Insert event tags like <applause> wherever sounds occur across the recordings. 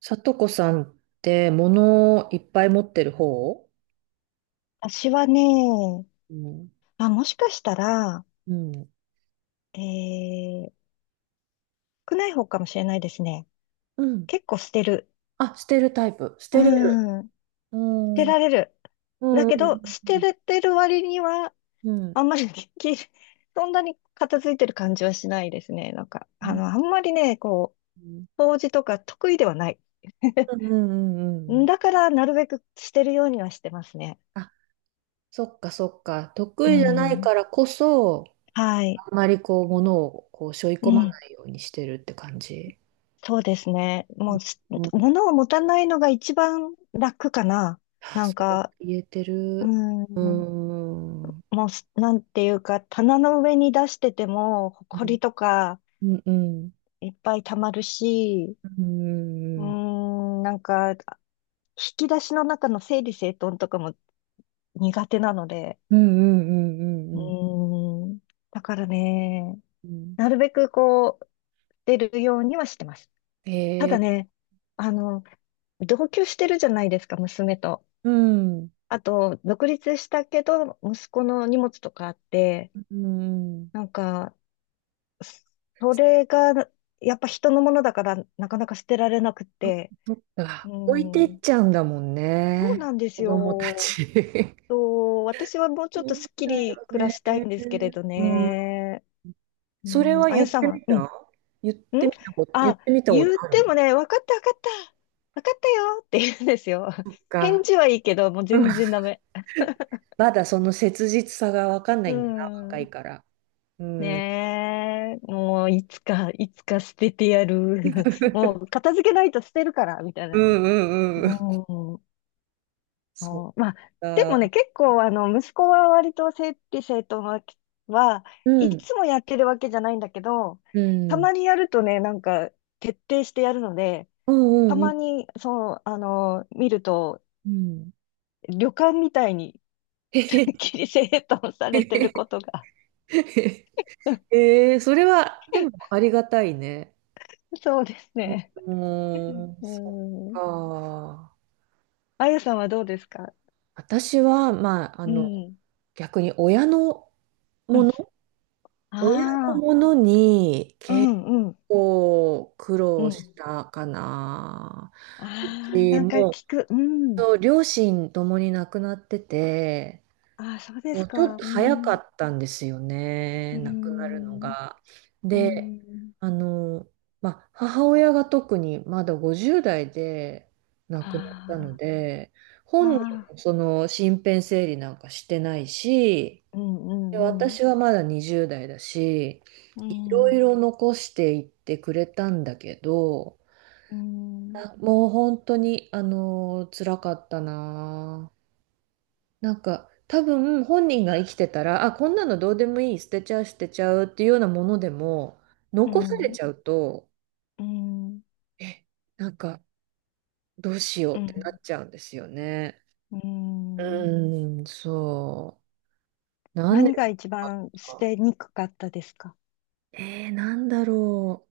さとこさんって物をいっぱい持ってる方。私はね、うん。あ、もしかしたら、うん。えー、少ない方かもしれないですね。うん。結構捨てる。あ、捨てるタイプ。捨うてれる。ん、捨うてん。うんられる。だうけど、捨てんれてる割には、うんあんまりできる。<laughs> そんなに片付いてる感じはしないですね。なんか、うん。あんまりね、こうんう、掃除とか得意ではない。<laughs> うんうんうん。だから、なるべく捨てるようにはしてますね。あ、そっかそっか。う得意じゃないん、からこそ、はい。あんまりこう物をこう背負いう込まん。ないようにしてるって感じ。そうですね。もうす、うん。物を持たないのが一番楽かな。あ、なんそれもか、言えてうーる。うん、ん。うもうす、なんていうか、棚の上に出してても、ん埃とかうんうんいっぱい溜まるし、うんなんか、引き出しの中の整理整頓とかも苦手なので、うんうんうんうんううんうんーん、だからね、うん。なるべくこう、出るようにはしてます。ただええ。ね、あの、同居してるじゃないですか、娘と。うん。あと、独立したけど、息子の荷物とかあって、うん。なんか、それが、やっぱ人のものだから、なかなか捨てられなくっそ、て、そっうか。置いてん、っちゃうんだもんそうね、なんです子供たよ。ち。<laughs> 私はもうちそょっとうすっきだりよ暮らね。したいんですけれどうん。ね。うそれん、はあ言っやさんてみは、うた、ん、言っうん、てみたこと、言っあ、てみたこと言っあるての？もね、わかったわかった、わかったよって言うんですよ。そっ <laughs> 返か。事はいいけど、もううん。全然ダメ。まだその切実さがわかんなういんだな、若いん。から。うん。ねえ、もういつか、いつか捨ててやる。<laughs> もう <laughs> 片付けないと捨てるから、みたいうな。んうんうん。うん。そっそうんまあ、でか。もね、結構、息子は割と整理整頓はういん。つもやってるわけじゃないんだけど、うたん。まにやるとね、なんか、徹底してやるので、うんたうんうまん。に、そう、見ると、うん。旅館みたいに <laughs> へへ、 <laughs> きり整頓さへれてることが。へ。ええ、それは、でも <laughs> ありがたいね。そうですね。うーん、うそっん。か。あやさんはどうですか？私は、まあ、うん。<laughs> うん逆に親のもの、親のあものにあー、う結んうん、構苦う労しん。たかな。うああ、ちなんかも、聞く。うん。そう、両親ともに亡くなってて、ああ、そうでもすうか。ちょっとう早かん。ったんですようね、亡くなるのん。が。うで、ん。あの、まあ、母親が特にまだ50代で亡くなったのあで、あ、本人あもその身辺整理なんかしてないし、あ、うんうで、んうん。私はまだ20代だし、ういろいん。ろ残していってくれたんだけど、うん。あ、もう本当に、辛かったな。なんか多分本人が生きてたら、あ、こんなのどうでもいい、捨てちゃうっていうようなものでも、う残されん。ちゃうと、うん。え、なんかどうしよううってなんっちゃうんですよね。うん。うーん、そう。何年何が一か番捨あってにくかったですか？た。なんだろ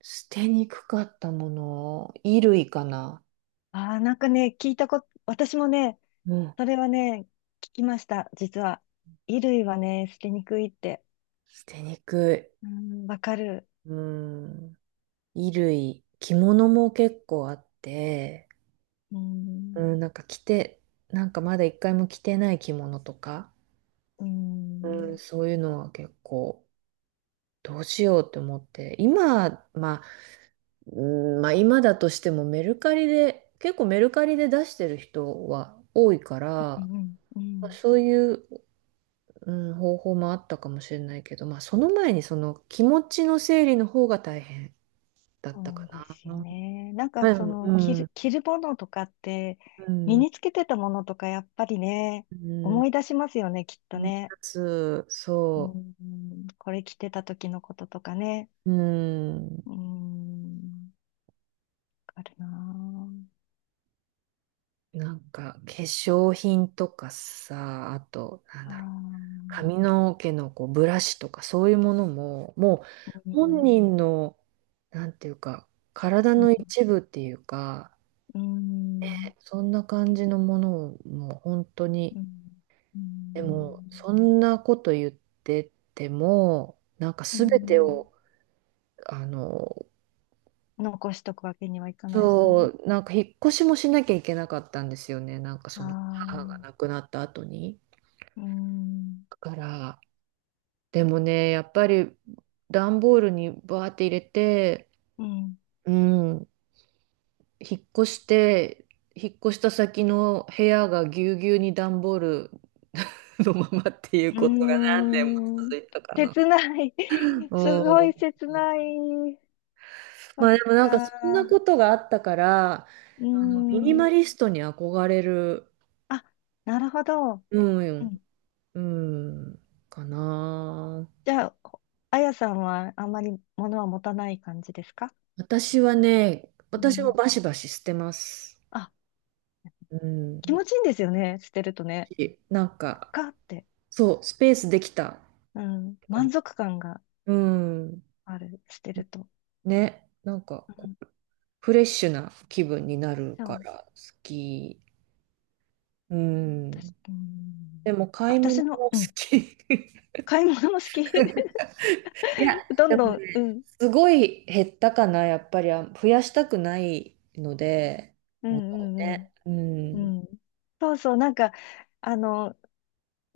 う。捨てにくかったもの。衣類かな。ああなんかね、聞いたこと、私もね、うん。それはね、聞きました、実は。衣類はね、捨てにくいって。捨てにくうん、わかる。い。うん。衣類。着物も結構あって、ううん、ん、なんか着て、なんかまだ一回も着てない着物とか、ううん、ん、そういうのは結構どうしようって思って、今、まあ、うん、まあ今だとしてもメルカリで、結構メルカリで出してる人は多いから、うん、うまあん。そういう、うん、方法もあったかもしれないけど、まあその前にその気持ちの整理の方が大変だったそかうでな。すうよん。ね。なんかうその着ん、る、着るものとかって、う身ん、につけてたものとかやっぱりね、うん、思い出しますよね、きっとうん、ね。うそん、これ着てた時のこととかね。う、うん。うん、わかるななんか化粧品とかさ、あと、なんあ。あだろう、ー髪の毛のこうブラシとかそういうものも、もうう本ん、人の、なんていうか、体うん、の一部っていうか、うん、そんな感じのものをもう本当に、うん、うでも、そん、んなこと言ってても、なんかう全てん、を、あの、残しとくわけにはいかないしそね。う、なんか引っ越しもしなきゃいけなかったんですよね、なんかそあの母が亡あ、くなった後に。うん、だから、でもね、やっぱり段ボールにバーって入れて、うん。うん、引っ越して、引っ越した先の部屋がぎゅうぎゅうに段ボールのままっていううことがー何年も続ん。いたかな。切ない。<laughs> すうごいん。切ない。そまっあでもなんかそんなか。ことがあったから、うーあのミニマん。リストに憧れる、あ、なるほど。ううん、ん。うん、かな。じゃあ、あやさんはあんまり物は持たない感じですか？私はね、う私もん。バシバシ捨てます。あ、う気ん。持ちいいんですよね。捨てるとね。なんか、かって。そう、スペースできたっうん。て感満じ。足感がうん。ある。捨てると。ね。なんかうこん。う、フレッシュな気分になるそかう。ら、好き。うん。私、うでん。も、買い物も私の、好うん。き。<laughs> 買い物も好き。いや、どでんもどん、うね、ん、すごい減ったかな、やっぱり。あ、増やしたくないので、うものをん、うん、ね。ううん。ん。うん、そうそう、なんか、あの、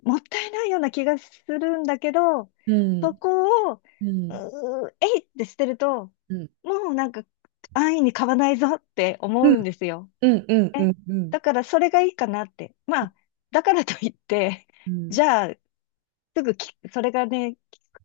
もったいないような気がするんだけど、うそん。こを、うん。えいって捨てると、うん。もうなんか、安易に買わないぞって思ううんん。ですよ。うん。うえ、ん。うん。だからそれがいいかなって。まあ、だからといって、うじんゃあ、すぐき、それがね、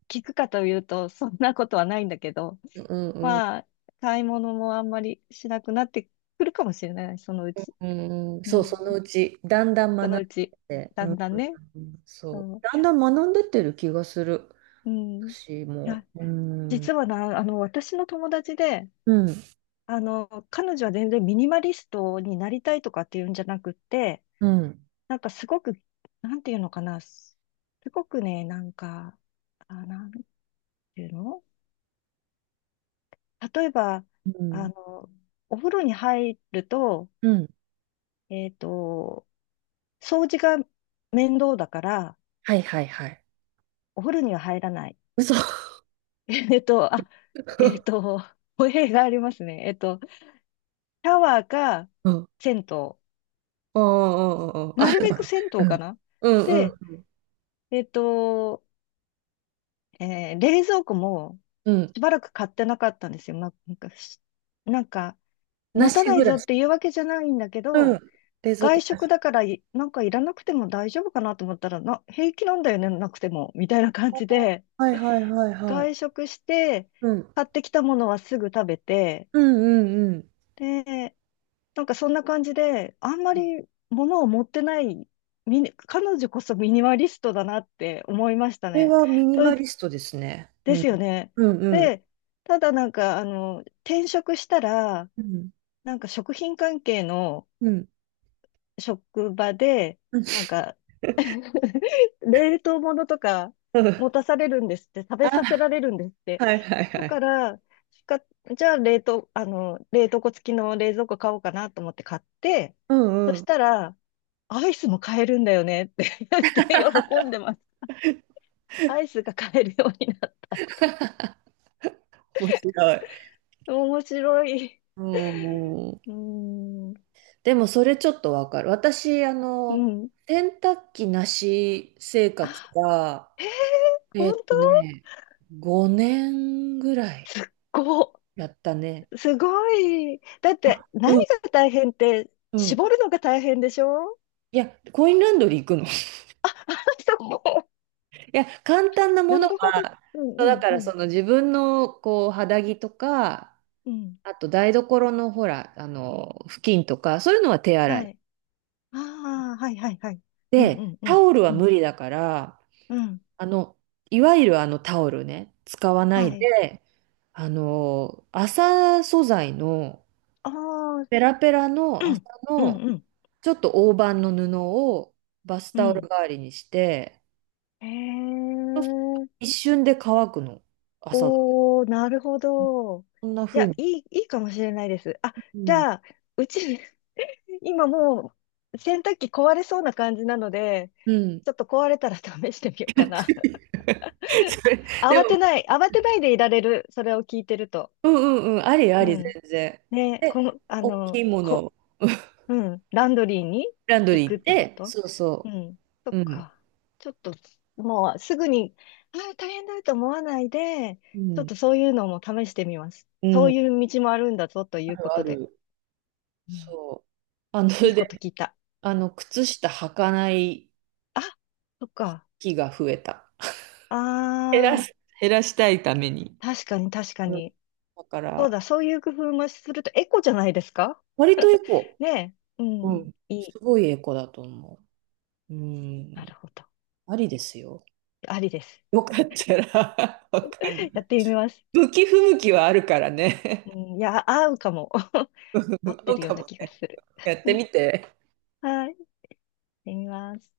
き効くかというと、そんなことはないんだけど、うんうんうんまあ、買い物もあんまりしなくなってくるかもしれない、そのうち。うんうん、うそう、そのん。うち、だんだん学そのんでうち、て、だうんん、だんね。うん、そう。そだんだん学んでってる気がする。う。うん。い私も。や、うん。う実はな、私の友達で、ん。彼女は全然ミニマリストになりたいとかっていうんじゃなくって、うん。なんかすごく、なんていうのかな、すごくね、なんか、あ、なんていうの、例えば、うん。あの、お風呂に入ると、うん。えっと、掃除が面倒だから、はいはいはい。お風呂には入らない。嘘。<laughs> あ、えっ <laughs> と、お部屋がありますね。シャワーかうん。銭湯。ああ、ああ、あなあ。るべく銭湯かな。うん。うで、ん。えっと、冷蔵庫もうん。しばらく買ってなかったんですよ。ま、なんか、しなんか、な持したない暮ぞらっし。ていうわけじゃないんだけうん。ど、冷蔵外庫な食し。だからいなんかいらなくても大丈夫かなと思ったら、平気なんだよね、なくても、みたいな感じで、はいはいはいはい。外食して、うん。買ってきたものはすぐ食べて、うんうんうん。で、なんかそんな感じで、あんまり物を持ってない、彼女こそミニマリストだなって思いましたこれね。はミニそマれリストですね。うでん。すよね。うんうん。で、ただなんか、転職したら、うん。なんか食品関係のうん。職場で、なんか <laughs> 冷凍物とか持た <laughs> されるんですって、食べさあ、せられるんですって。はいはいだはい。から、しか、じゃあ冷凍庫付きの冷蔵庫買おうかなと思って買って、うんそうしん。たら、アイスも買えるんだよねって <laughs> 言って喜んでます。アイスが買えるようになった。面白い。面白い。うん。うーん、でもそれちょっとわかる。私、うん。洗濯機なし生活あ、が、へえ、本えーっ当とね、5年ぐらいすっごい。やったね。すごい。だっあ、て、何うんが大変って、うん。絞るのが大変でしょ？いや、コインランドリー行くの。<laughs> いあ、あ、そこ。や、簡単なもなのるほど。は、うんそうだうんからうん。その自分のこう肌着とか、うん。あと台所のほら、布巾とか、そういうのは手洗はい。い。ああ、はいはいはい。うんうで、んうタんオルはう無ん。理だから、うん。あの、いわゆるあのタオルね、使わなはいい。で、麻素材の、ああ、うペんラペラの麻うんの、うんちょっと大判の布をバスうタオルん。代わりにして、へそうするとえ。一瞬で乾くの、朝だ。おお、なるほど。こんない風や、に。いい、いいかもしれないです。あ、うじん。ゃあ、うち、今もう洗濯機壊れそうな感じなので、うん。ちょっと壊れたら試してみようかな。<laughs> <laughs> それでも、慌てない、慌てないでいられる、それを聞いてると。うんうんうん、ありあうり、全ん。然。ね、で、この、大きいもの、うん、ランドリーにランド行リーく行っってこて、と？そうそうん。そう。っうん。か。ちょっと、もうすぐに、大変だと思わないで、うちょっん。とそういうのも試してみます。うそん。ういう道もあるんだぞといあうるこあとで。る。うん、そう。あの、いいことで、聞いた。あの、靴下履かないあ、そっか。日が増えた。減らあす、あ、減らしたいために。確かに確かうん。に。だかそうら、だ、そういう工夫もするとエコじゃないですか？割とエコ。ねえ。ううん。ん。いい。すごいエコだと思う。うなん。るほど。ありですよ。ありです。よかったら <laughs> わかん <laughs> なやい。ってみます。向き不向きはあるからね。うん、いや、合うかも。<laughs> 合っ <laughs> てそうるよかうなも気がね。する。やっうてん、みて。はい。やってみます。